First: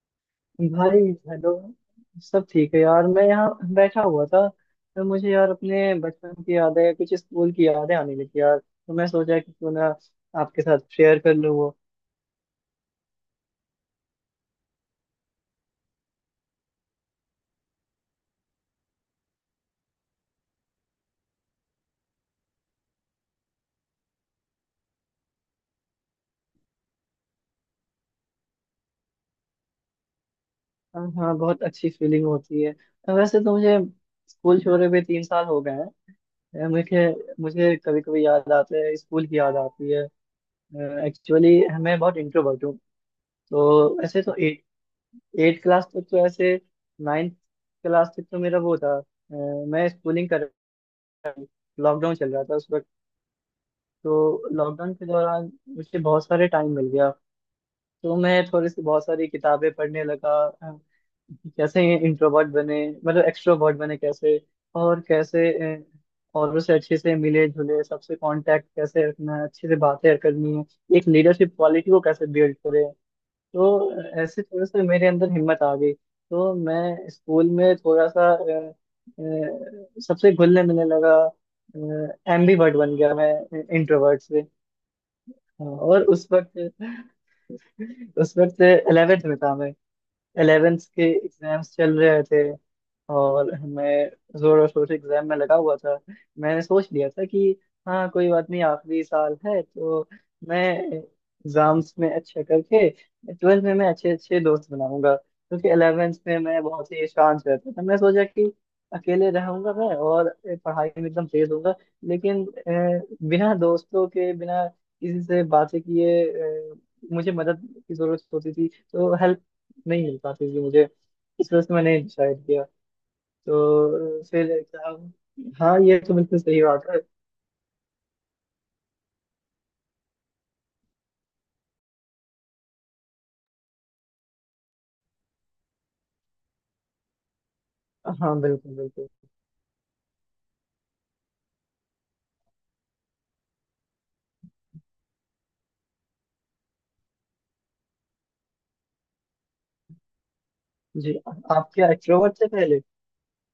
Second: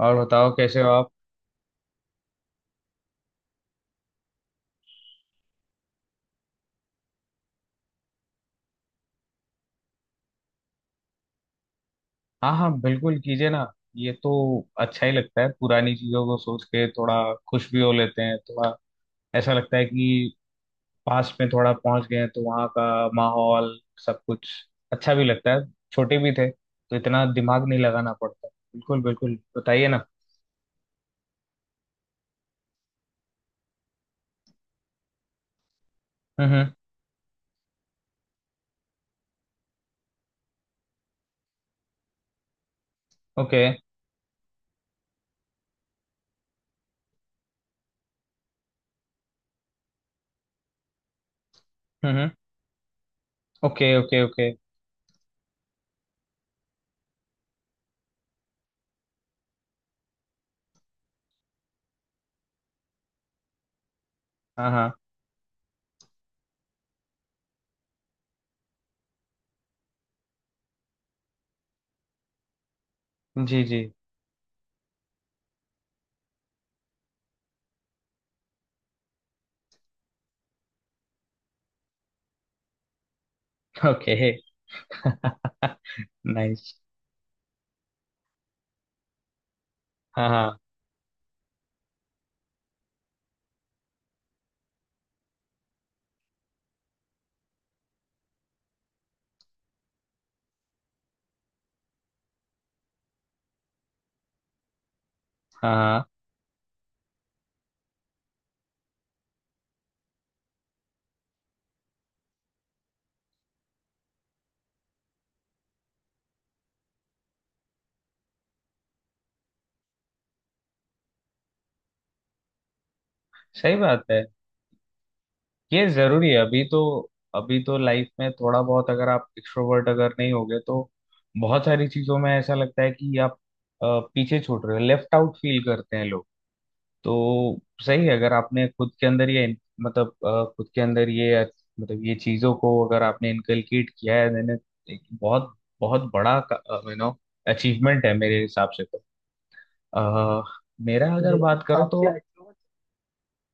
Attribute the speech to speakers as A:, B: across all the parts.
A: और बताओ कैसे हो
B: भाई।
A: आप।
B: हेलो। सब ठीक है यार। मैं यहाँ बैठा हुआ था तो मुझे यार अपने बचपन की यादें कुछ स्कूल की यादें आने लगी यार, तो मैं सोचा कि क्यों ना आपके साथ शेयर कर लूँ वो।
A: हाँ हाँ, बिल्कुल कीजिए ना। ये तो अच्छा ही लगता है, पुरानी चीजों को सोच के थोड़ा खुश भी हो लेते हैं थोड़ा। ऐसा लगता है कि पास्ट में थोड़ा पहुंच गए हैं, तो वहाँ का माहौल सब कुछ अच्छा भी लगता है। छोटे भी थे तो इतना दिमाग नहीं लगाना पड़ता। बिल्कुल बिल्कुल, बताइए ना।
B: हाँ हाँ, बहुत अच्छी फीलिंग होती है। हाँ, वैसे तो मुझे स्कूल छोड़े हुए 3 साल हो गए
A: हम्म।
B: हैं। मुझे मुझे कभी कभी याद आते हैं, स्कूल की याद आती है। एक्चुअली मैं बहुत इंट्रोवर्ट हूँ। तो
A: ओके।
B: वैसे तो एट एट क्लास तक तो ऐसे, नाइन्थ क्लास तक तो मेरा वो था मैं स्कूलिंग कर, लॉकडाउन
A: हम्म।
B: चल रहा था उस वक्त।
A: ओके ओके
B: तो
A: ओके।
B: लॉकडाउन के दौरान मुझे बहुत सारे टाइम मिल गया, तो मैं थोड़ी सी बहुत सारी किताबें पढ़ने लगा। अ, कैसे इंट्रोवर्ट बने, मतलब एक्सट्रोवर्ट बने कैसे,
A: हाँ हाँ।
B: और कैसे अ, औरों से अच्छे से मिले जुले, सबसे कांटेक्ट कैसे रखना है, अच्छे से बातें करनी है, एक लीडरशिप क्वालिटी को कैसे बिल्ड करें।
A: जी जी।
B: तो ऐसे थोड़ा सा मेरे अंदर हिम्मत आ गई। तो मैं स्कूल में थोड़ा सा सबसे घुलने मिलने लगा। एम्बीवर्ट बन गया मैं, इंट्रोवर्ट
A: ओके।
B: से। हाँ, और उस वक्त
A: नाइस।
B: उस वक्त 11th में था मैं।
A: हाँ हाँ
B: 11th के एग्जाम्स चल रहे थे और मैं जोर और शोर से एग्जाम में लगा हुआ था। मैंने सोच लिया था कि हाँ, कोई बात नहीं, आखिरी साल है, तो मैं एग्जाम्स में अच्छा करके ट्वेल्थ में मैं अच्छे अच्छे दोस्त बनाऊंगा, क्योंकि
A: हाँ हाँ।
B: इलेवेंथ में मैं बहुत ही शांत रहता था। मैं सोचा कि अकेले रहूंगा मैं और पढ़ाई में एकदम तेज होऊंगा, लेकिन बिना दोस्तों के, बिना किसी से बातें किए, अ, मुझे मदद की जरूरत होती थी तो हेल्प नहीं मिल पाती थी मुझे। इस वजह से मैंने डिसाइड किया।
A: सही बात है।
B: तो फिर एग्जाम, हाँ
A: ये
B: ये तो
A: जरूरी है
B: बिल्कुल सही
A: अभी तो।
B: बात है।
A: अभी तो लाइफ में थोड़ा बहुत, अगर आप एक्सट्रोवर्ट अगर नहीं होगे तो बहुत सारी चीजों में ऐसा लगता है कि आप पीछे छूट रहे हो, लेफ्ट आउट फील करते हैं लोग। तो सही है, अगर
B: हाँ,
A: आपने
B: बिल्कुल
A: खुद के
B: बिल्कुल।
A: अंदर ये मतलब खुद के अंदर ये मतलब ये चीजों को अगर आपने इनकलकेट किया है, मैंने एक बहुत बहुत बड़ा यू नो अचीवमेंट है मेरे हिसाब से। तो अ,
B: जी।
A: मेरा अगर बात
B: आप
A: करो
B: क्या
A: तो
B: एक्सट्रोवर्ट थे पहले?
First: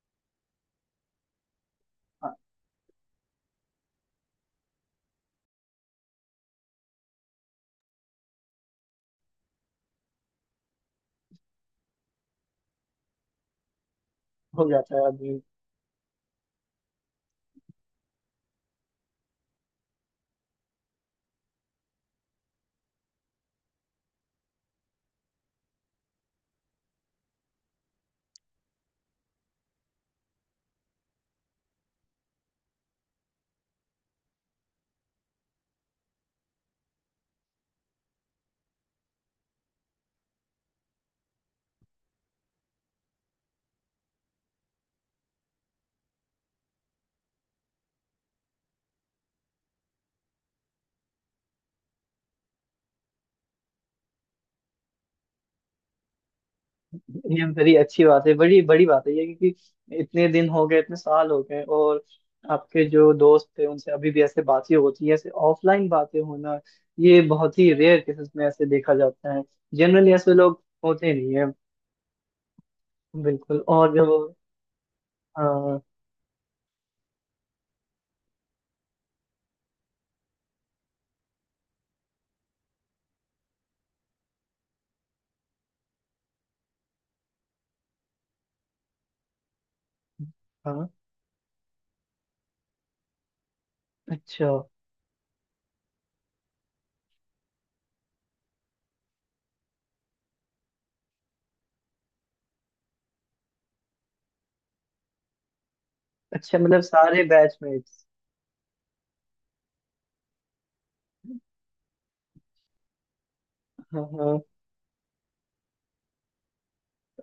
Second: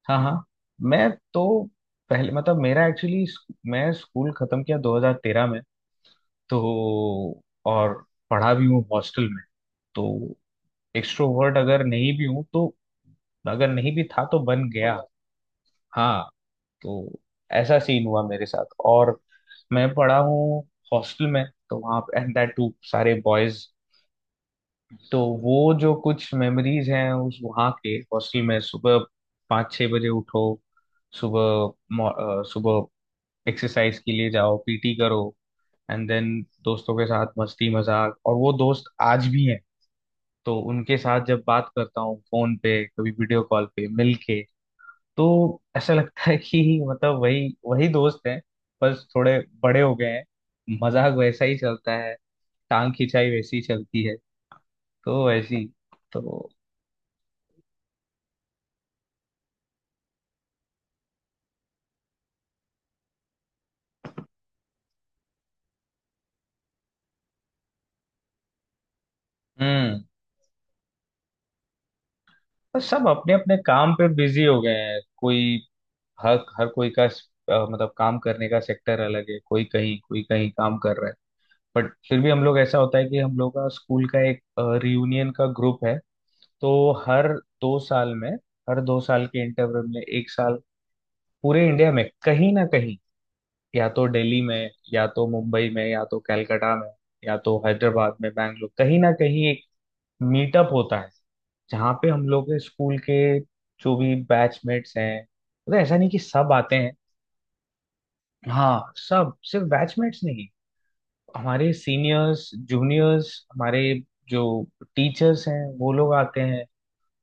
A: हाँ हाँ, मैं तो पहले
B: हाँ,
A: मतलब मेरा एक्चुअली, मैं स्कूल खत्म किया 2013 में। तो और पढ़ा भी हूँ हॉस्टल में। तो एक्सट्रोवर्ट अगर नहीं भी हूँ तो, अगर नहीं भी था तो बन
B: हो जाता
A: गया।
B: है आदमी।
A: हाँ। तो ऐसा सीन हुआ मेरे साथ, और मैं पढ़ा हूँ हॉस्टल में। तो वहाँ एंड दैट टू सारे बॉयज। तो वो जो कुछ मेमोरीज हैं उस वहाँ के हॉस्टल में, सुबह 5-6 बजे उठो, सुबह मॉ- सुबह एक्सरसाइज के लिए जाओ, पीटी करो, एंड देन दोस्तों के साथ मस्ती मजाक, और वो दोस्त आज भी हैं। तो उनके साथ जब बात करता हूँ फोन पे, कभी वीडियो कॉल पे मिल के, तो ऐसा लगता है कि मतलब वही वही दोस्त हैं, बस थोड़े बड़े हो गए हैं। मजाक वैसा ही चलता है, टांग खिंचाई वैसी चलती है, तो वैसी तो।
B: ये बड़ी अच्छी बात है, बड़ी बड़ी बात है ये, क्योंकि इतने दिन हो गए, इतने साल हो गए, और आपके जो दोस्त थे उनसे अभी भी ऐसे बातें होती हैं, ऐसे ऑफलाइन बातें होना, ये बहुत ही रेयर केसेस में ऐसे देखा जाता है।
A: हम्म।
B: जनरली ऐसे लोग होते नहीं है।
A: बस सब अपने अपने
B: बिल्कुल।
A: काम
B: और
A: पे
B: जो,
A: बिजी हो गए हैं कोई।
B: हाँ।
A: हर हर कोई का मतलब काम करने का सेक्टर अलग है, कोई कहीं काम कर रहा है। बट फिर भी हम लोग, ऐसा होता है कि हम लोग का स्कूल का एक रियूनियन का ग्रुप है। तो हर दो साल में हर 2 साल के इंटरवल में, एक साल
B: हाँ,
A: पूरे इंडिया में कहीं ना कहीं, या तो दिल्ली
B: अच्छा।
A: में, या तो मुंबई में, या तो कलकत्ता में, या तो हैदराबाद में, बैंगलोर, कहीं ना कहीं एक मीटअप होता है। जहाँ पे हम लोग के स्कूल के जो भी बैचमेट्स हैं, मतलब ऐसा नहीं कि सब
B: अच्छा
A: आते
B: मतलब
A: हैं।
B: सारे बैचमेट्स।
A: हाँ, सब सिर्फ बैचमेट्स नहीं, हमारे सीनियर्स जूनियर्स, हमारे
B: हाँ
A: जो
B: हाँ
A: टीचर्स हैं वो लोग आते हैं।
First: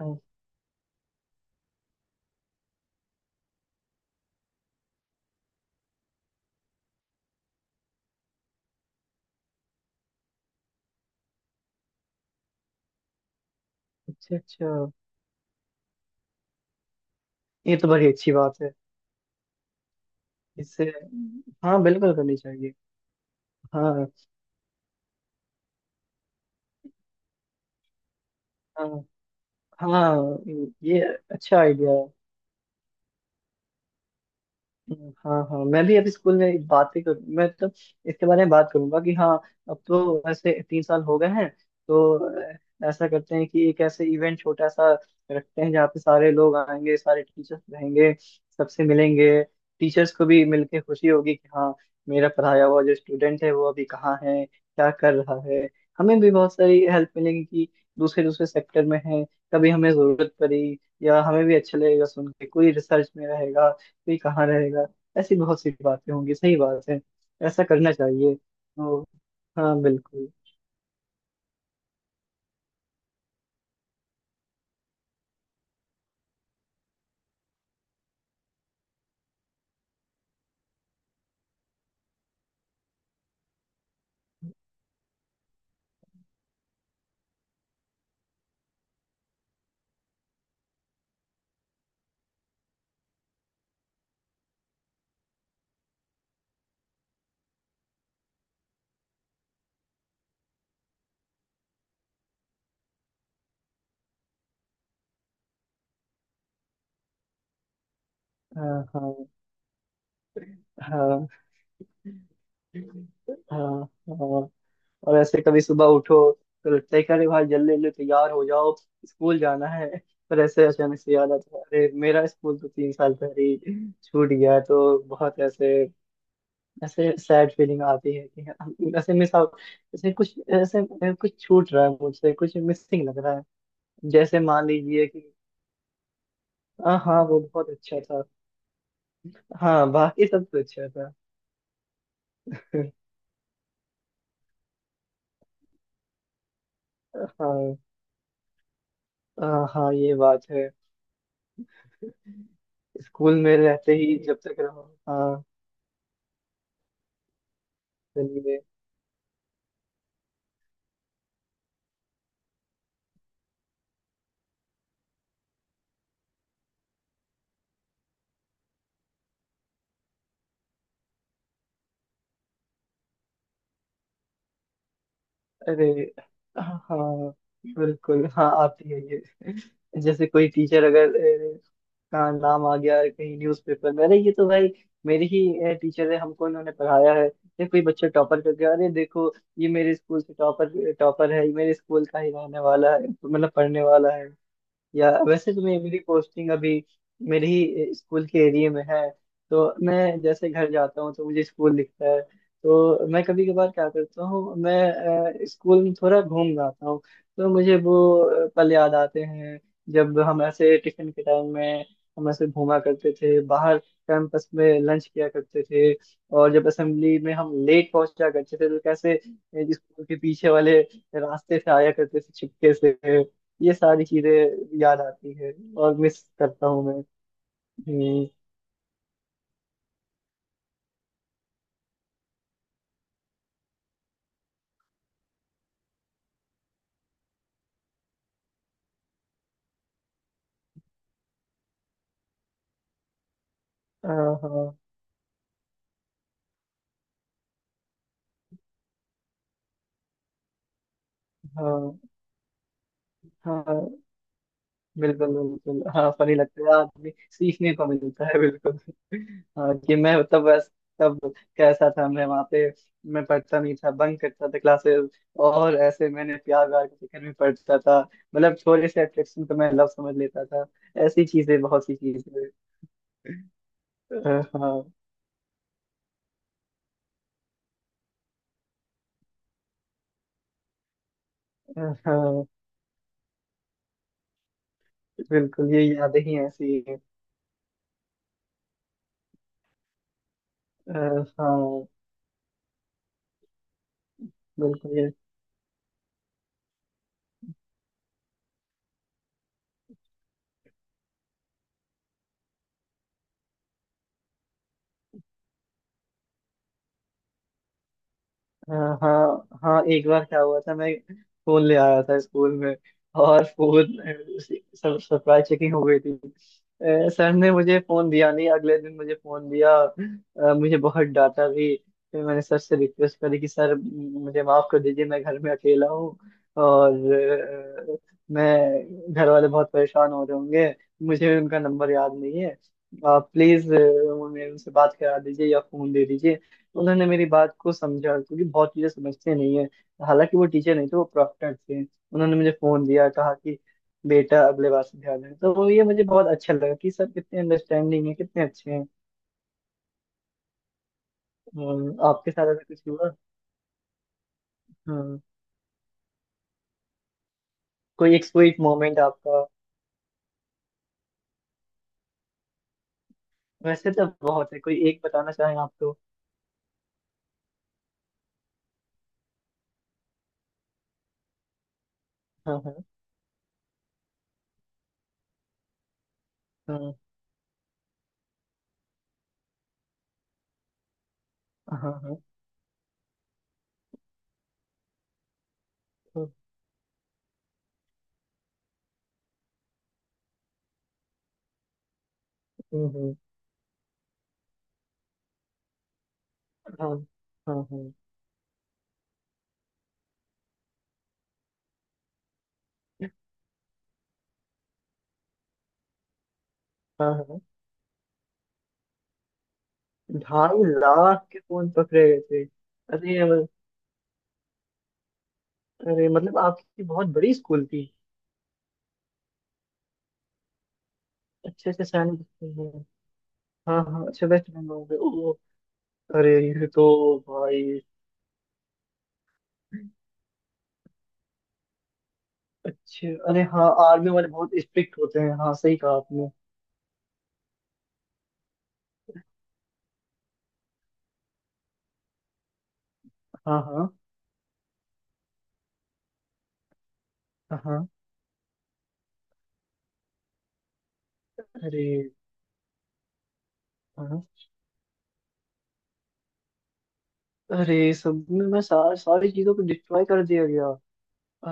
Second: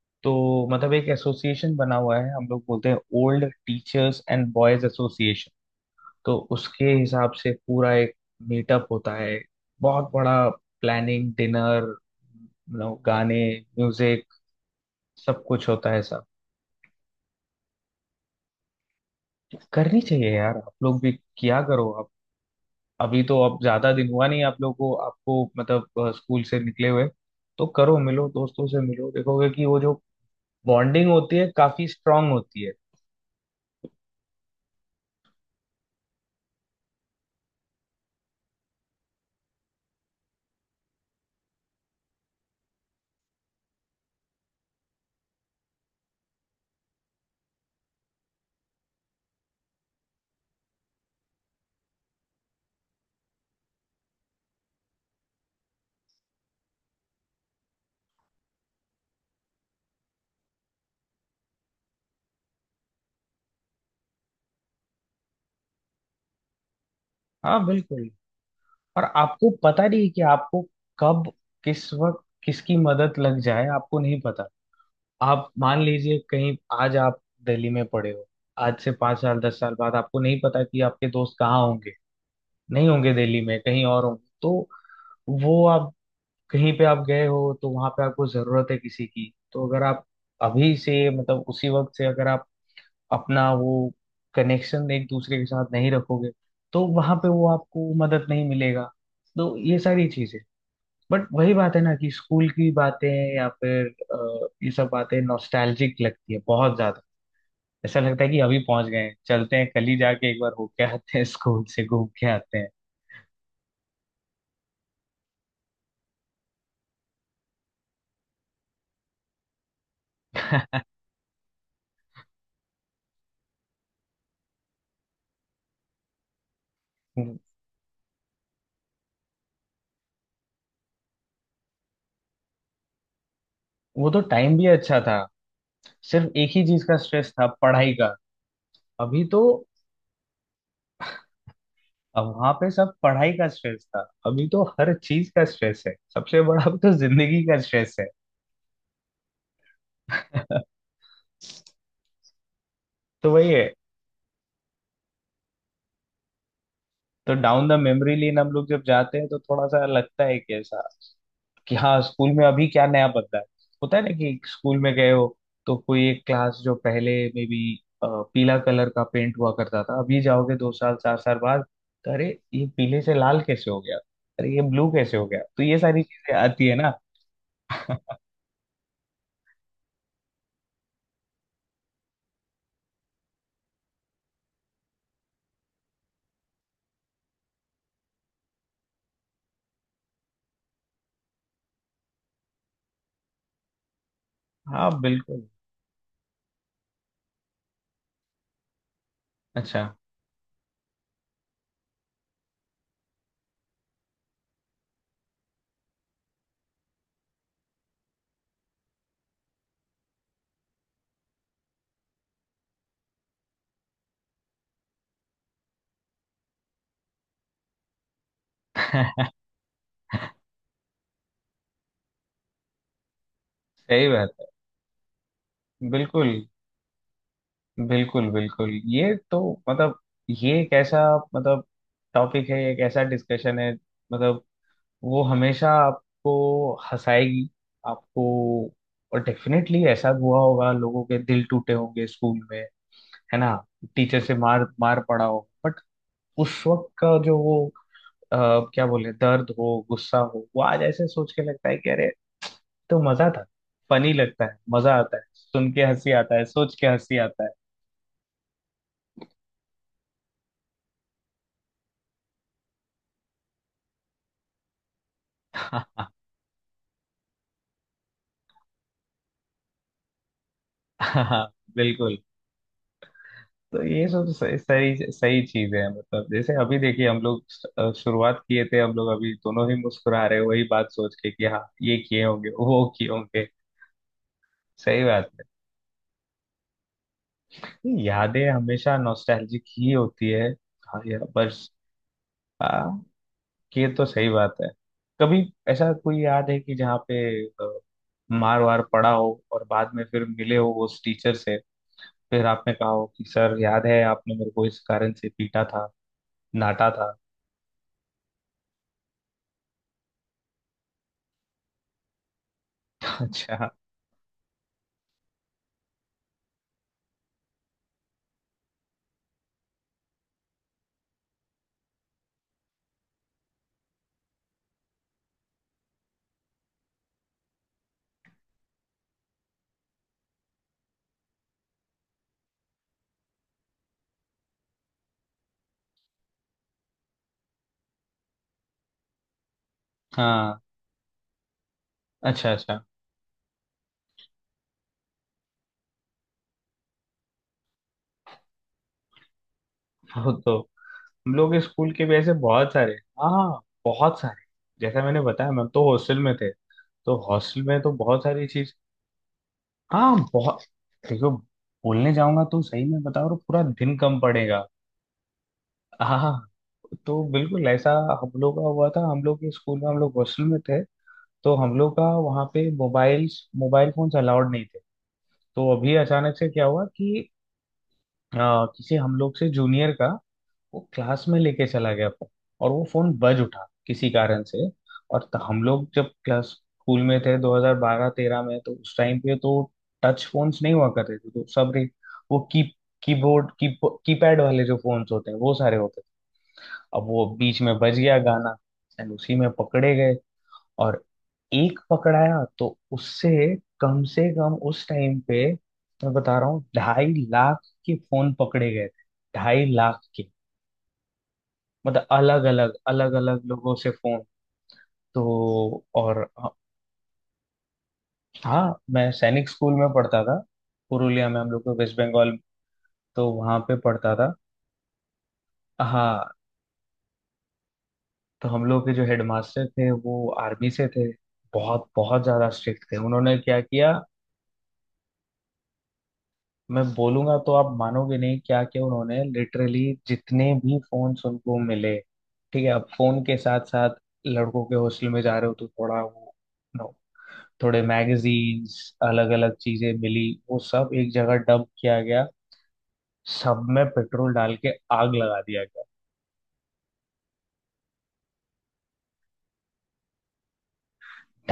B: हाँ।
A: तो मतलब एक एसोसिएशन बना हुआ है, हम लोग बोलते हैं old teachers and boys association. तो उसके हिसाब से पूरा एक मीटअप होता है बहुत बड़ा, प्लानिंग, डिनर, गाने,
B: अच्छा
A: म्यूजिक,
B: अच्छा,
A: सब कुछ होता है सब।
B: ये तो बड़ी अच्छी बात है।
A: करनी चाहिए यार आप
B: इससे,
A: लोग भी, किया
B: हाँ
A: करो।
B: बिल्कुल करनी चाहिए।
A: अभी तो अब ज्यादा दिन
B: हाँ
A: हुआ नहीं आप लोगों को, आपको मतलब स्कूल से निकले हुए। तो करो, मिलो दोस्तों से
B: हाँ
A: मिलो, देखोगे कि वो जो
B: हाँ, ये
A: बॉन्डिंग होती है
B: अच्छा
A: काफी
B: आइडिया है।
A: स्ट्रांग होती है।
B: हाँ हाँ, मैं भी अभी स्कूल में बातें कर, मैं तो इसके बारे में बात करूंगा कि हाँ, अब तो ऐसे 3 साल हो गए हैं, तो ऐसा करते हैं कि एक ऐसे इवेंट छोटा सा रखते हैं जहाँ पे सारे लोग आएंगे, सारे टीचर्स रहेंगे, सबसे मिलेंगे। टीचर्स को भी मिलके खुशी होगी कि हाँ, मेरा पढ़ाया हुआ जो स्टूडेंट है वो अभी कहाँ है, क्या कर रहा है। हमें भी बहुत सारी हेल्प मिलेगी कि दूसरे दूसरे सेक्टर में है, कभी हमें जरूरत पड़ी, या हमें भी अच्छा लगेगा सुन के कोई रिसर्च में रहेगा, कोई कहाँ रहेगा। ऐसी बहुत सी बातें होंगी, सही बात है। ऐसा
A: हाँ
B: करना
A: बिल्कुल।
B: चाहिए। ओ,
A: और आपको
B: हाँ
A: पता नहीं कि
B: बिल्कुल।
A: आपको कब, किस वक्त, किसकी मदद लग जाए आपको नहीं पता। आप मान लीजिए कहीं, आज आप दिल्ली में पड़े हो, आज से 5 साल 10 साल बाद आपको नहीं पता कि आपके दोस्त कहाँ होंगे। नहीं होंगे दिल्ली में, कहीं और होंगे, तो वो आप कहीं पे आप गए हो तो वहां पे आपको जरूरत है किसी की, तो अगर आप अभी से, मतलब उसी वक्त से, अगर आप अपना वो कनेक्शन एक दूसरे के साथ नहीं रखोगे, तो वहां पे वो आपको मदद नहीं मिलेगा। तो ये सारी चीजें, बट वही बात है ना कि स्कूल की बातें या फिर ये सब बातें नॉस्टैल्जिक लगती है बहुत ज्यादा। ऐसा लगता है कि अभी
B: हाँ
A: पहुंच गए हैं।
B: हाँ।
A: चलते हैं कल ही जाके एक बार होके आते हैं,
B: हाँ
A: स्कूल से घूम के आते
B: हाँ हाँ। और ऐसे कभी सुबह उठो तो लगता है कि अरे भाई जल्दी जल्दी तैयार हो जाओ, स्कूल जाना है। पर ऐसे
A: हैं।
B: अचानक से याद आता है, अरे मेरा स्कूल तो 3 साल पहले ही छूट गया। तो बहुत ऐसे, ऐसे सैड फीलिंग आती है कि ऐसे मिस आउट, ऐसे कुछ, ऐसे कुछ छूट रहा है मुझसे, कुछ मिसिंग लग रहा है।
A: वो तो
B: जैसे
A: टाइम भी
B: मान
A: अच्छा
B: लीजिए कि,
A: था, सिर्फ एक ही चीज का
B: हाँ हाँ,
A: स्ट्रेस
B: वो
A: था,
B: बहुत
A: पढ़ाई
B: अच्छा
A: का।
B: था।
A: अभी तो
B: हाँ, बाकी सब तो अच्छा था।
A: वहां पे सब पढ़ाई का स्ट्रेस था। अभी तो हर चीज का स्ट्रेस है, सबसे बड़ा अब तो जिंदगी का
B: हाँ।
A: स्ट्रेस है।
B: हाँ हाँ, ये बात है।
A: तो
B: स्कूल
A: वही
B: में
A: है।
B: रहते ही जब तक रहो। हाँ।
A: तो डाउन द मेमोरी लेन
B: गली
A: हम
B: में,
A: लोग जब जाते हैं, तो थोड़ा सा लगता है कि ऐसा, कि हाँ स्कूल में अभी क्या नया बदला है। होता है ना कि स्कूल में गए हो, तो कोई एक क्लास जो पहले में भी पीला कलर का पेंट हुआ करता था, अभी जाओगे 2 साल 4 साल बाद, तो अरे ये पीले से लाल कैसे हो गया, अरे ये ब्लू कैसे हो गया, तो ये
B: अरे
A: सारी चीजें आती है ना।
B: हाँ, बिल्कुल हाँ, आती है ये। जैसे कोई टीचर अगर अ, का नाम आ गया कहीं न्यूज़पेपर में, अरे ये तो भाई मेरी ही टीचर है, हमको इन्होंने पढ़ाया है। या कोई बच्चा टॉपर कर गया, अरे देखो, ये मेरे स्कूल से टॉपर, टॉपर है ये मेरे स्कूल का ही रहने वाला है, मतलब पढ़ने वाला है।
A: हाँ
B: या
A: बिल्कुल,
B: वैसे तो मेरी मेरी पोस्टिंग अभी मेरे ही स्कूल के एरिया में है, तो
A: अच्छा,
B: मैं जैसे घर जाता हूँ तो मुझे स्कूल दिखता है। तो मैं कभी कभार क्या करता हूँ, मैं स्कूल में थोड़ा घूम जाता हूँ, तो मुझे वो पल याद आते हैं, जब हम ऐसे टिफिन के टाइम में हम ऐसे घूमा करते थे, बाहर कैंपस में लंच किया करते थे, और जब असेंबली में हम लेट पहुंचा करते थे तो कैसे
A: सही
B: स्कूल के पीछे वाले रास्ते से आया करते थे छिपके से। ये सारी चीजें
A: बात है।
B: याद आती है और मिस
A: बिल्कुल
B: करता हूँ मैं। हम्म,
A: बिल्कुल, बिल्कुल ये तो मतलब, ये एक ऐसा मतलब टॉपिक है, एक ऐसा डिस्कशन है, मतलब वो हमेशा आपको हंसाएगी आपको। और डेफिनेटली ऐसा हुआ होगा, लोगों के दिल टूटे होंगे स्कूल में, है ना, टीचर से
B: हाँ
A: मार
B: हाँ
A: मार पड़ा हो, बट उस वक्त का जो वो अ, क्या बोले, दर्द हो, गुस्सा हो, वो आज ऐसे सोच के लगता है कि
B: हाँ।
A: अरे तो मजा था।
B: हाँ
A: फनी लगता है, मजा आता है
B: बिल्कुल
A: सुन के,
B: बिल्कुल, हाँ
A: हंसी
B: फनी
A: आता है
B: लगता है,
A: सोच के,
B: आदमी
A: हंसी आता है।
B: सीखने को मिलता है, बिल्कुल। हाँ, कि मैं तब बस, तब कैसा था मैं वहाँ पे। मैं पढ़ता नहीं था, बंक करता था क्लासेस, और ऐसे मैंने प्यार व्यार के चक्कर में पढ़ता था। मतलब छोटे से अट्रैक्शन को मैं लव समझ लेता था। ऐसी
A: हाँ
B: चीजें, बहुत सी
A: बिल्कुल।
B: चीजें।
A: तो ये सब सही
B: हाँ।
A: सही सही चीज है, मतलब जैसे अभी देखिए हम लोग शुरुआत किए थे, हम लोग अभी दोनों ही मुस्कुरा रहे हैं, वही बात सोच के कि हाँ ये किए
B: हाँ,
A: होंगे वो किए होंगे। सही बात
B: बिल्कुल ये यादें ही ऐसी हैं।
A: है। यादें हमेशा नॉस्टैल्जिक ही होती है। हाँ
B: अ,
A: यार बस,
B: हाँ
A: ये तो सही बात है।
B: बिल्कुल ये।
A: कभी ऐसा कोई याद है कि जहाँ पे अ, मार वार पड़ा हो, और बाद में फिर मिले हो उस टीचर से, फिर आपने कहा हो कि सर याद है आपने मेरे को इस कारण से पीटा था, डांटा था।
B: हाँ हाँ हाँ, एक बार क्या हुआ था, मैं फोन ले आया था स्कूल में, और
A: अच्छा।
B: फोन सब सरप्राइज चेकिंग हो गई थी। सर ने मुझे फोन दिया नहीं, अगले दिन मुझे फोन दिया, मुझे बहुत डांटा भी। फिर मैंने सर से रिक्वेस्ट करी कि सर मुझे माफ कर दीजिए, मैं घर में अकेला हूँ, और अ, मैं घर वाले बहुत परेशान हो रहे होंगे, मुझे उनका नंबर याद नहीं है, आप प्लीज उनसे बात करा दीजिए या फोन दे दीजिए। उन्होंने मेरी बात को समझा, क्योंकि बहुत चीजें समझते नहीं है। हालांकि वो
A: हाँ,
B: टीचर नहीं थे, वो प्रॉक्टर थे। उन्होंने
A: अच्छा
B: मुझे
A: अच्छा।
B: फोन दिया, कहा कि बेटा अगले बार से ध्यान रहे। तो ये मुझे बहुत अच्छा लगा कि सर कितने अंडरस्टैंडिंग है, कितने अच्छे हैं।
A: वो तो हम लोग स्कूल के भी
B: आपके
A: ऐसे
B: साथ ऐसा
A: बहुत
B: कुछ
A: सारे।
B: हुआ?
A: हाँ हाँ, बहुत सारे। जैसा
B: हाँ,
A: मैंने बताया, मैम तो हॉस्टल में थे, तो हॉस्टल में तो
B: कोई
A: बहुत
B: एक
A: सारी
B: कोई
A: चीज।
B: मोमेंट आपका?
A: हाँ बहुत, देखो, बोलने जाऊंगा तो सही में बताओ पूरा
B: वैसे
A: दिन
B: तो
A: कम
B: बहुत है,
A: पड़ेगा।
B: कोई एक बताना चाहें आप तो।
A: हाँ हाँ। तो बिल्कुल ऐसा हम लोग का हुआ था। हम लोग के स्कूल में, हम लोग हॉस्टल में थे, तो हम लोग का वहाँ
B: हाँ
A: पे
B: हाँ
A: मोबाइल फोन्स अलाउड नहीं थे। तो अभी अचानक से क्या हुआ
B: हाँ
A: कि किसी हम लोग से जूनियर का, वो क्लास में लेके
B: हाँ हाँ
A: चला गया
B: हाँ।
A: फोन, और वो फोन बज उठा किसी कारण से। और हम लोग जब क्लास स्कूल में थे 2012-13 में, तो उस टाइम पे तो टच फोन्स नहीं हुआ करते थे, तो सब रे- वो की
B: हम्म, हम्म,
A: कीबोर्ड की कीपैड वाले जो फोन्स होते हैं वो सारे होते थे।
B: हाँ
A: अब वो बीच
B: हाँ
A: में
B: हाँ।
A: बज गया गाना, एंड उसी में पकड़े गए। और एक पकड़ाया तो उससे, कम से कम उस टाइम पे मैं बता रहा हूँ,
B: हाँ,
A: ढाई
B: हाँ।
A: लाख के फोन पकड़े गए थे, 2.5 लाख के।
B: 2.5 लाख के फोन
A: मतलब
B: पकड़े गए थे?
A: अलग अलग अलग अलग
B: अरे।
A: लोगों से फोन। तो
B: अरे,
A: और
B: मतलब आपकी बहुत बड़ी स्कूल थी।
A: हाँ, मैं सैनिक स्कूल में पढ़ता था, पुरुलिया में, हम लोग
B: अच्छे
A: को
B: से
A: वेस्ट
B: सैनिक
A: बंगाल।
B: दिखते हैं।
A: तो वहां पे
B: हाँ हाँ,
A: पढ़ता
B: अच्छा
A: था।
B: वेस्ट बंगाल से। ओ,
A: हाँ।
B: अरे, ये तो भाई।
A: तो हम लोग के जो हेडमास्टर थे वो आर्मी से थे, बहुत बहुत ज्यादा स्ट्रिक्ट थे,
B: अच्छे,
A: उन्होंने
B: अरे
A: क्या
B: हाँ,
A: किया,
B: आर्मी वाले बहुत स्ट्रिक्ट होते हैं, हाँ सही कहा आपने।
A: मैं बोलूंगा तो आप मानोगे नहीं क्या क्या उन्होंने लिटरली। जितने भी फोन्स उनको मिले, ठीक है, अब फोन के
B: हाँ
A: साथ
B: हाँ
A: साथ लड़कों के हॉस्टल में जा रहे हो तो थोड़ा वो, नो,
B: हाँ।
A: थोड़े
B: हाँ।
A: मैगजीन्स, अलग अलग चीजें मिली, वो सब एक जगह डंप
B: अरे,
A: किया गया, सब में
B: हाँ।
A: पेट्रोल डाल के आग लगा दिया गया।
B: अरे सब में, सारी चीजों को डिस्ट्रॉय कर दिया गया।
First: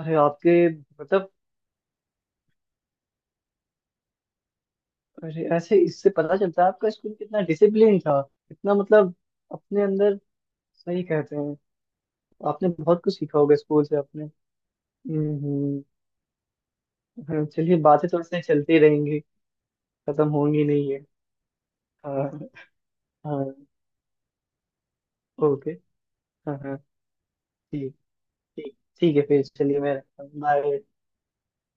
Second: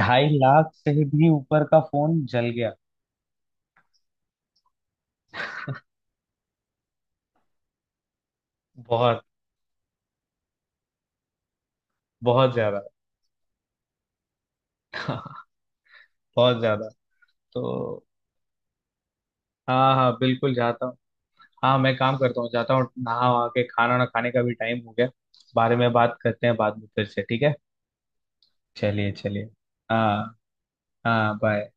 B: अरे आपके
A: लाख से भी
B: मतलब,
A: ऊपर का फोन जल गया।
B: अरे ऐसे इससे पता चलता है आपका स्कूल कितना डिसिप्लिन था, कितना मतलब
A: बहुत
B: अपने अंदर। सही कहते हैं।
A: बहुत
B: आपने
A: ज्यादा।
B: बहुत कुछ सीखा होगा स्कूल से अपने। हम्म हम्म।
A: बहुत ज्यादा।
B: हाँ,
A: तो
B: चलिए बातें तो ऐसे चलती रहेंगी,
A: हाँ हाँ
B: खत्म
A: बिल्कुल,
B: होंगी
A: जाता
B: नहीं
A: हूँ।
B: ये।
A: हाँ मैं काम
B: हाँ
A: करता हूँ, जाता हूँ, नहा
B: हाँ।
A: वहा के खाना ना खाने का भी टाइम हो गया।
B: ओके।
A: बारे में बात करते हैं
B: हाँ हाँ।
A: बाद में फिर से, ठीक है।
B: ठीक, ठीक
A: चलिए
B: ठीक है, फिर
A: चलिए।
B: चलिए मैं
A: हाँ
B: बाय।
A: हाँ, बाय।